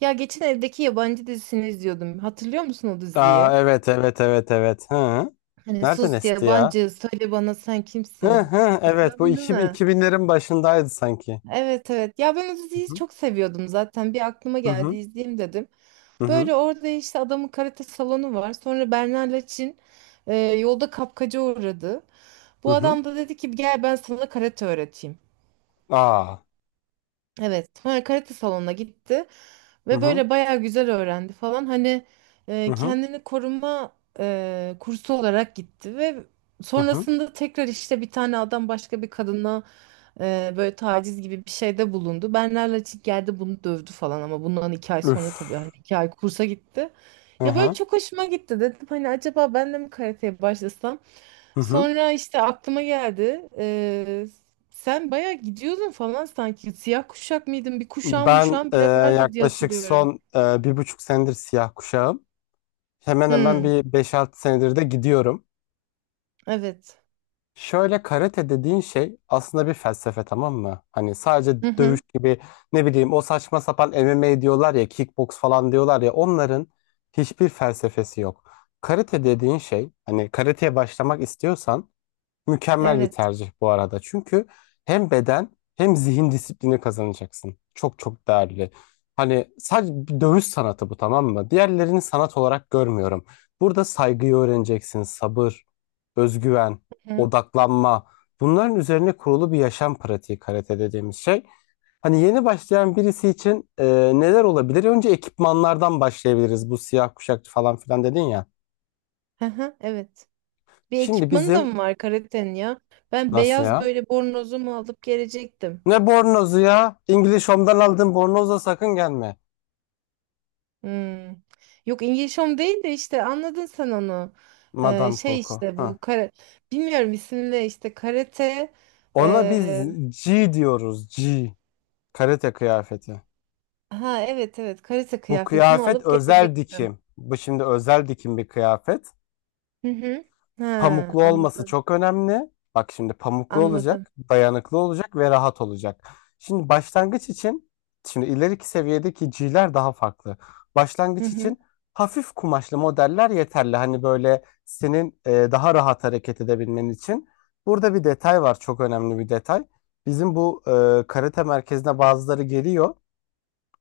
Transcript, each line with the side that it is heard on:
right: Ya geçen evdeki yabancı dizisini izliyordum. Hatırlıyor musun o
left: Aa,
right: diziyi?
left: evet evet evet evet. Hı.
right: Hani
left: Nereden
right: sus
left: esti ya?
right: yabancı söyle bana sen
left: Hı
right: kimsin?
left: hı, evet, bu
right: Hatırladın değil
left: bin
right: mi?
left: iki binlerin başındaydı sanki.
right: Evet evet. Ya ben o diziyi çok seviyordum zaten. Bir aklıma
left: Hı hı
right: geldi
left: hı
right: izleyeyim dedim.
left: hı hı.
right: Böyle orada işte adamın karate salonu var. Sonra Bernar'la Çin yolda kapkaca uğradı.
left: Hı.
right: Bu
left: Hı.
right: adam da dedi ki gel ben sana karate öğreteyim.
left: Aa.
right: Evet, sonra karate salonuna gitti
left: Hı
right: ve
left: hı
right: böyle bayağı güzel öğrendi falan. Hani
left: hı hı
right: kendini koruma kursu olarak gitti ve
left: hı. Hı.
right: sonrasında tekrar işte bir tane adam başka bir kadına böyle taciz gibi bir şeyde bulundu. Bernard Laçık geldi bunu dövdü falan ama bundan 2 ay sonra
left: Üf.
right: tabii hani 2 ay kursa gitti.
left: Hı
right: Ya böyle
left: hı
right: çok hoşuma gitti dedim hani acaba ben de mi karateye başlasam?
left: hı hı.
right: Sonra işte aklıma geldi. Sen bayağı gidiyordun falan sanki. Siyah kuşak mıydın? Bir kuşağın
left: Ben
right: muşağın bile vardı diye
left: yaklaşık
right: hatırlıyorum.
left: son 1,5 senedir siyah kuşağım. Hemen hemen
right: Hmm,
left: bir 5-6 senedir de gidiyorum.
right: evet.
left: Şöyle, karate dediğin şey aslında bir felsefe, tamam mı? Hani sadece
right: Hı
left: dövüş
right: hı,
left: gibi, ne bileyim, o saçma sapan MMA diyorlar ya, kickbox falan diyorlar ya, onların hiçbir felsefesi yok. Karate dediğin şey, hani karateye başlamak istiyorsan mükemmel bir
right: evet.
left: tercih bu arada. Çünkü hem beden hem zihin disiplini kazanacaksın. Çok çok değerli. Hani sadece bir dövüş sanatı bu, tamam mı? Diğerlerini sanat olarak görmüyorum. Burada saygıyı öğreneceksin, sabır, özgüven,
right: Hı hı,
left: odaklanma. Bunların üzerine kurulu bir yaşam pratiği karate dediğimiz şey. Hani yeni başlayan birisi için neler olabilir? Önce ekipmanlardan başlayabiliriz. Bu siyah kuşakçı falan filan dedin ya.
right: hı hı, evet. Bir
left: Şimdi
right: ekipmanı da
left: bizim...
right: mı var karatenin ya? Ben
left: Nasıl
right: beyaz
left: ya?
right: böyle bornozumu alıp gelecektim.
left: Ne bornozu ya? İngiliz Home'dan aldığın bornozla sakın gelme.
right: Hmm. Yok İngiliz Home değil de işte anladın sen onu. Eee,
left: Madame
right: şey
left: Coco.
right: işte bu
left: Ha.
right: kara... Bilmiyorum isimle işte karate...
left: Ona biz G diyoruz. G. Karate kıyafeti.
right: Ha evet evet karate
left: Bu
right: kıyafetimi
left: kıyafet
right: alıp
left: özel
right: gelecektim.
left: dikim. Bu şimdi özel dikim bir kıyafet.
right: Hı hı. Ha
left: Pamuklu olması
right: anladım.
left: çok önemli. Bak, şimdi pamuklu
right: Anladım.
left: olacak, dayanıklı olacak ve rahat olacak. Şimdi başlangıç için, şimdi ileriki seviyedeki G'ler daha farklı.
right: Hı
left: Başlangıç
right: hı.
left: için hafif kumaşlı modeller yeterli. Hani böyle senin daha rahat hareket edebilmen için. Burada bir detay var, çok önemli bir detay. Bizim bu karate merkezine bazıları geliyor.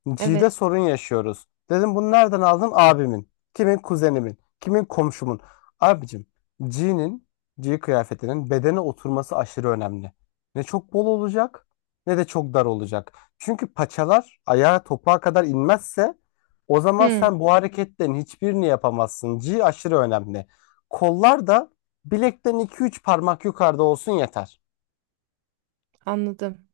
left: G'de
right: Evet.
left: sorun yaşıyoruz. Dedim, bunu nereden aldın? Abimin. Kimin? Kuzenimin. Kimin? Komşumun. Abicim, G'nin, G kıyafetinin bedene oturması aşırı önemli. Ne çok bol olacak ne de çok dar olacak. Çünkü paçalar ayağa topuğa kadar inmezse, o zaman
right: Hı
left: sen bu hareketlerin hiçbirini yapamazsın. G aşırı önemli. Kollar da bilekten 2-3 parmak yukarıda olsun, yeter.
right: anladım.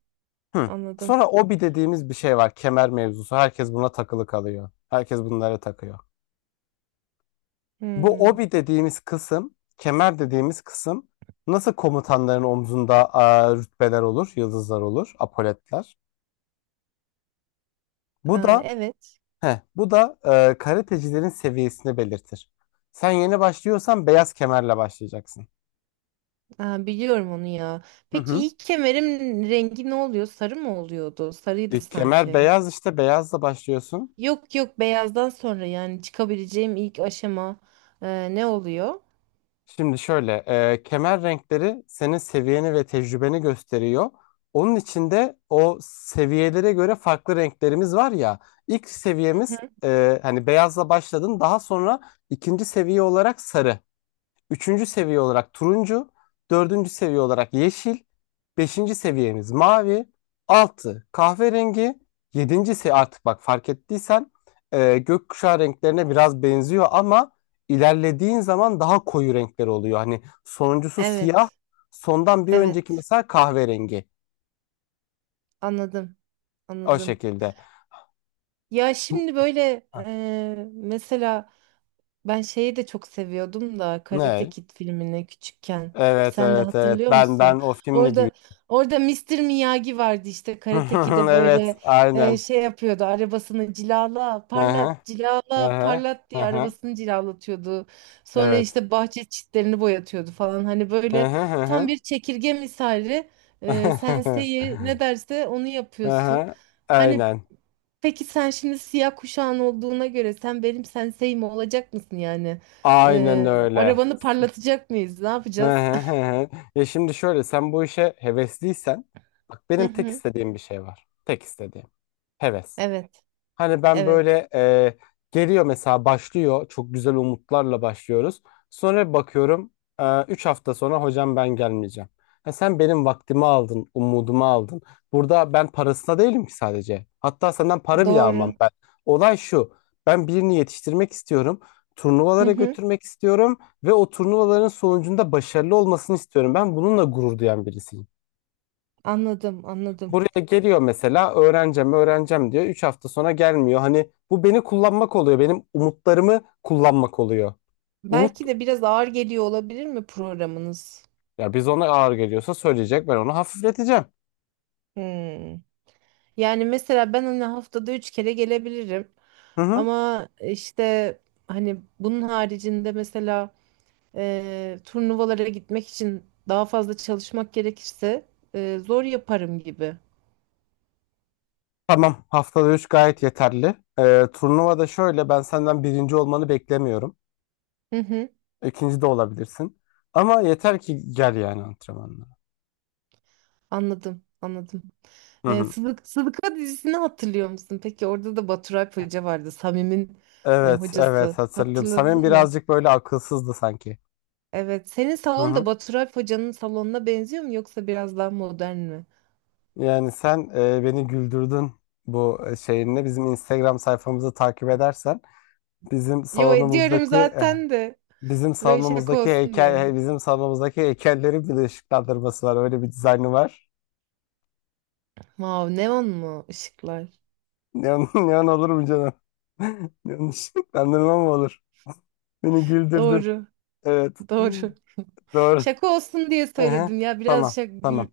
left: Hı.
right: Anladım.
left: Sonra obi dediğimiz bir şey var. Kemer mevzusu. Herkes buna takılı kalıyor. Herkes bunlara takıyor. Bu
right: Hı.
left: obi dediğimiz kısım, kemer dediğimiz kısım, nasıl komutanların omzunda rütbeler olur, yıldızlar olur, apoletler. Bu
right: Aa,
left: da
right: evet.
left: bu da karatecilerin seviyesini belirtir. Sen yeni başlıyorsan beyaz kemerle başlayacaksın.
right: Aa, biliyorum onu ya.
left: Hı
right: Peki
left: hı.
right: ilk kemerim rengi ne oluyor? Sarı mı oluyordu? Sarıydı
left: İlk kemer
right: sanki.
left: beyaz, işte beyazla başlıyorsun.
right: Yok yok beyazdan sonra yani çıkabileceğim ilk aşama ne oluyor?
left: Şimdi şöyle, kemer renkleri senin seviyeni ve tecrübeni gösteriyor. Onun içinde o seviyelere göre farklı renklerimiz var ya. İlk
right: Hı.
left: seviyemiz hani beyazla başladın, daha sonra ikinci seviye olarak sarı. Üçüncü seviye olarak turuncu, dördüncü seviye olarak yeşil, beşinci seviyemiz mavi, altı kahverengi, yedinci seviye. Artık bak, fark ettiysen gökkuşağı renklerine biraz benziyor ama ilerlediğin zaman daha koyu renkler oluyor. Hani sonuncusu siyah,
right: Evet.
left: sondan bir önceki
right: Evet.
left: mesela kahverengi,
right: Anladım.
left: o
right: Anladım.
left: şekilde.
right: Ya
left: Bu-
right: şimdi böyle
left: Ha.
right: mesela. Ben şeyi de çok seviyordum da Karate
left: Ne?
right: Kid filmini küçükken.
left: Evet
right: Sen de
left: evet evet,
right: hatırlıyor
left: ben
right: musun?
left: o filmde büyüdüm.
right: Orada orada Mister Miyagi vardı işte Karate Kid'e
left: Evet,
right: böyle
left: aynen.
right: şey yapıyordu. Arabasını cilala,
left: Hı hı,
right: parlat,
left: hı
right: cilala,
left: hı,
right: parlat
left: hı
right: diye
left: hı.
right: arabasını cilalatıyordu. Sonra
left: Evet.
right: işte bahçe çitlerini boyatıyordu falan. Hani
left: Hı
right: böyle
left: hı hı
right: tam
left: hı.
right: bir çekirge misali. Sensei ne derse onu
left: Hı
right: yapıyorsun.
left: hı.
right: Hani
left: Aynen.
right: peki sen şimdi siyah kuşağın olduğuna göre sen benim sensei mi olacak mısın yani?
left: Aynen öyle.
right: Arabanı parlatacak mıyız? Ne
left: Hı
right: yapacağız?
left: hı hı hı. Ya şimdi şöyle, sen bu işe hevesliysen, bak,
right: Hı
left: benim tek
right: hı.
left: istediğim bir şey var. Tek istediğim. Heves.
right: Evet,
left: Hani ben
right: evet.
left: böyle geliyor mesela, başlıyor. Çok güzel umutlarla başlıyoruz. Sonra bakıyorum, 3 hafta sonra hocam ben gelmeyeceğim. Ha, sen benim vaktimi aldın, umudumu aldın. Burada ben parasına değilim ki, sadece. Hatta senden para bile almam
right: Doğru.
left: ben. Olay şu. Ben birini yetiştirmek istiyorum.
right: Hı
left: Turnuvalara
right: hı.
left: götürmek istiyorum ve o turnuvaların sonucunda başarılı olmasını istiyorum. Ben bununla gurur duyan birisiyim.
right: Anladım, anladım.
left: Buraya geliyor mesela, öğreneceğim öğreneceğim diyor. 3 hafta sonra gelmiyor. Hani bu beni kullanmak oluyor. Benim umutlarımı kullanmak oluyor. Umut
right: Belki de biraz ağır geliyor olabilir mi programınız?
left: Ya biz, ona ağır geliyorsa söyleyecek, ben onu hafifleteceğim.
right: Hmm. Yani mesela ben hani haftada üç kere gelebilirim.
left: Hı hı.
right: Ama işte hani bunun haricinde mesela turnuvalara gitmek için daha fazla çalışmak gerekirse zor yaparım gibi.
left: Tamam, haftada 3 gayet yeterli. Turnuvada şöyle, ben senden birinci olmanı beklemiyorum.
right: Hı hı,
left: İkinci de olabilirsin. Ama yeter ki gel yani antrenmanlara.
right: anladım, anladım.
left: Hı hı.
right: Sıdıka dizisini hatırlıyor musun? Peki orada da Baturay Hoca vardı, Samim'in
left: Evet
right: hocası.
left: evet, hatırlıyorum. Samim
right: Hatırladın mı?
left: birazcık böyle akılsızdı sanki.
right: Evet, senin
left: Hı
right: salon
left: hı.
right: da Baturay Hoca'nın salonuna benziyor mu yoksa biraz daha modern mi?
left: Yani sen beni güldürdün bu şeyinle. Bizim Instagram sayfamızı takip edersen, bizim
right: Yo ediyorum
left: salonumuzdaki eh,
right: zaten de böyle şaka olsun diye.
left: bizim salonumuzdaki heykellerin bir de ışıklandırması var. Öyle bir dizaynı var.
right: Vav neon mu ışıklar?
left: Neon, neon olur mu canım? Neon ışıklandırma mı olur? Beni güldürdün.
right: Doğru,
left: Evet.
right: doğru.
left: Doğru.
right: Şaka olsun diye
left: Aha.
right: söyledim ya. Biraz
left: Tamam. Tamam.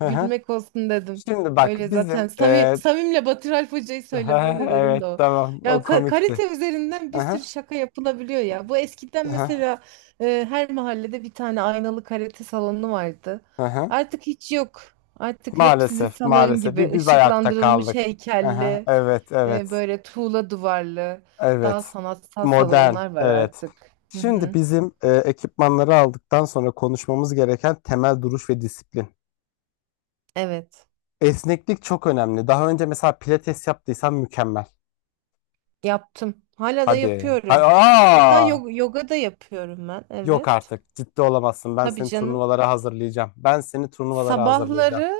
left: Aha.
right: gülmek olsun dedim.
left: Şimdi bak
right: Öyle zaten.
left: bizim e,
right: Samim'le Batır Alp Hoca'yı söyleme de dedim de
left: Evet,
right: o.
left: tamam,
right: Ya
left: o komikti.
right: karate üzerinden bir sürü
left: Aha.
right: şaka yapılabiliyor ya. Bu eskiden
left: Aha.
right: mesela her mahallede bir tane aynalı karate salonu vardı.
left: Aha.
right: Artık hiç yok. Artık hep sizin
left: Maalesef,
right: salon
left: maalesef.
right: gibi
left: Bir biz ayakta
right: ışıklandırılmış
left: kaldık. Aha,
right: heykelli,
left: evet, evet,
right: böyle tuğla duvarlı, daha
left: evet.
right: sanatsal
left: Modern,
right: salonlar var
left: evet.
right: artık. Hı
left: Şimdi
right: hı.
left: bizim ekipmanları aldıktan sonra konuşmamız gereken temel duruş ve disiplin.
right: Evet.
left: Esneklik çok önemli. Daha önce mesela pilates yaptıysan mükemmel.
right: Yaptım. Hala da
left: Hadi.
right: yapıyorum. Hatta
left: Aa!
right: yoga da yapıyorum ben.
left: Yok
right: Evet.
left: artık. Ciddi olamazsın. Ben
right: Tabii
left: seni
right: canım.
left: turnuvalara hazırlayacağım. Ben seni turnuvalara hazırlayacağım.
right: Sabahları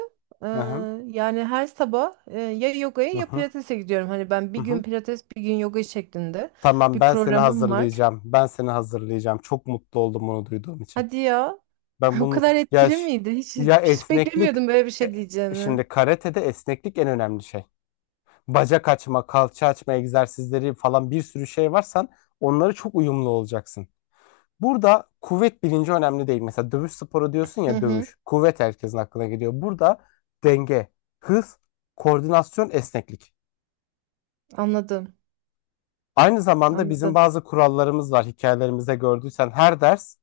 right: e,
left: Hı hı,
right: yani her sabah ya yogaya
left: hı
right: ya
left: hı,
right: pilatese gidiyorum. Hani ben
left: hı
right: bir
left: hı.
right: gün pilates bir gün yoga şeklinde
left: Tamam,
right: bir
left: ben seni
right: programım var.
left: hazırlayacağım. Ben seni hazırlayacağım. Çok mutlu oldum bunu duyduğum için.
right: Hadi ya.
left: Ben
right: O
left: bunu
right: kadar
left: ya
right: etkili
left: ş-
right: miydi? Hiç
left: ya
right: hiç
left: esneklik
right: beklemiyordum böyle bir
left: e,
right: şey diyeceğini.
left: Şimdi karatede esneklik en önemli şey. Bacak açma, kalça açma egzersizleri falan, bir sürü şey var. Sen onları çok uyumlu olacaksın. Burada kuvvet bilinci önemli değil. Mesela dövüş sporu diyorsun
right: Hı
left: ya,
right: hı.
left: dövüş. Kuvvet herkesin aklına geliyor. Burada denge, hız, koordinasyon, esneklik.
right: Anladım.
left: Aynı zamanda bizim
right: Anladım.
left: bazı kurallarımız var. Hikayelerimizde gördüysen, her ders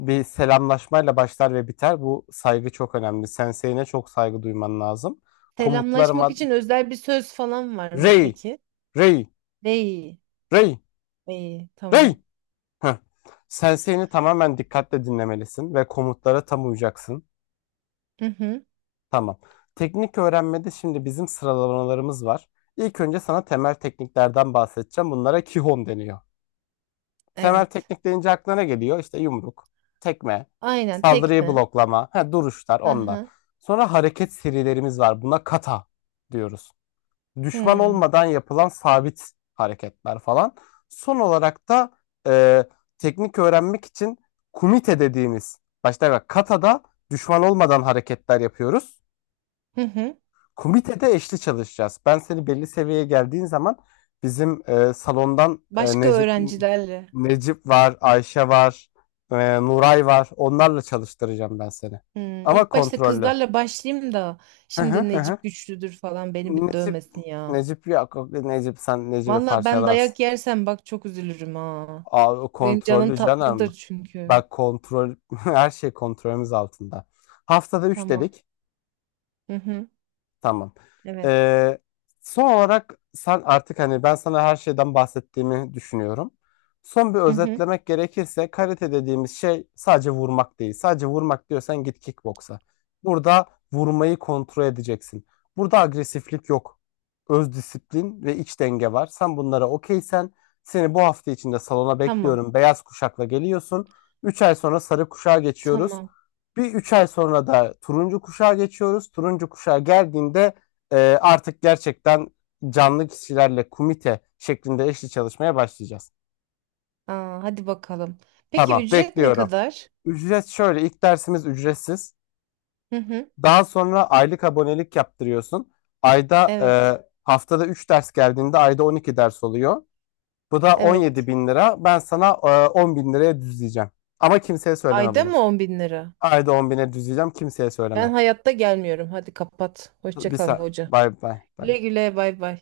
left: bir selamlaşmayla başlar ve biter. Bu saygı çok önemli. Sensei'ne çok saygı duyman lazım.
right: Selamlaşmak
left: Komutlarıma
right: için özel bir söz falan var mı
left: Rey,
right: peki?
left: Rey,
right: Değil.
left: Rey,
right: İyi. Tamam.
left: Rey. Heh. Sensei'ni tamamen dikkatle dinlemelisin ve komutlara tam uyacaksın.
right: Hı hı.
left: Tamam. Teknik öğrenmede şimdi bizim sıralamalarımız var. İlk önce sana temel tekniklerden bahsedeceğim. Bunlara Kihon deniyor. Temel
right: Evet.
left: teknik deyince aklına ne geliyor? İşte yumruk, tekme,
right: Aynen tek
left: saldırıyı
right: mi?
left: bloklama, ha, duruşlar,
right: Hı
left: onlar.
right: hı.
left: Sonra hareket serilerimiz var. Buna kata diyoruz. Düşman
right: Hmm.
left: olmadan yapılan sabit hareketler falan. Son olarak da e, teknik öğrenmek için kumite dediğimiz, başta bak katada düşman olmadan hareketler yapıyoruz.
right: Hı hı.
left: Komitede eşli çalışacağız. Ben seni belli seviyeye geldiğin zaman, bizim salondan
right: Başka
left: Necip
right: öğrencilerle.
left: Necip var, Ayşe var, Nuray var. Onlarla çalıştıracağım ben seni.
right: Hmm.
left: Ama
right: İlk başta
left: kontrollü.
right: kızlarla başlayayım da
left: Hı hı
right: şimdi
left: hı. Hı.
right: Necip güçlüdür falan beni bir
left: Necip.
right: dövmesin ya.
left: Necip yok. Necip sen Necip'i
right: Valla ben
left: parçalarsın.
right: dayak yersem bak çok üzülürüm ha.
left: Aa, o
right: Benim canım
left: kontrollü canım.
right: tatlıdır çünkü.
left: Bak, kontrol, her şey kontrolümüz altında. Haftada 3
right: Tamam.
left: dedik.
right: Hı hı.
left: Tamam.
right: Evet.
left: Ee, Son olarak sen artık, hani ben sana her şeyden bahsettiğimi düşünüyorum. Son bir
right: Hı hı.
left: özetlemek gerekirse karate dediğimiz şey sadece vurmak değil. Sadece vurmak diyorsan git kickboksa. Burada vurmayı kontrol edeceksin. Burada agresiflik yok. Öz disiplin ve iç denge var. Sen bunlara okeysen seni bu hafta içinde salona
right: Tamam.
left: bekliyorum. Beyaz kuşakla geliyorsun. 3 ay sonra sarı kuşağa geçiyoruz.
right: Tamam.
left: Bir 3 ay sonra da turuncu kuşağa geçiyoruz. Turuncu kuşağa geldiğinde artık gerçekten canlı kişilerle komite şeklinde eşli çalışmaya başlayacağız.
right: Aa, hadi bakalım. Peki
left: Tamam,
right: ücret ne
left: bekliyorum.
right: kadar?
left: Ücret şöyle, ilk dersimiz ücretsiz.
right: Hı hı.
left: Daha sonra aylık abonelik yaptırıyorsun.
right: Evet.
left: Haftada 3 ders geldiğinde ayda 12 ders oluyor. Bu da on yedi
right: Evet.
left: bin lira. Ben sana 10 bin liraya düzleyeceğim. Ama kimseye söyleme
right: Ayda
left: bunu.
right: mı 10.000 lira?
left: Ayda 10.000'e düzleyeceğim. Kimseye
right: Ben
left: söyleme.
right: hayatta gelmiyorum. Hadi kapat. Hoşça kal hoca.
left: Bye bye bye.
right: Güle güle bay bay.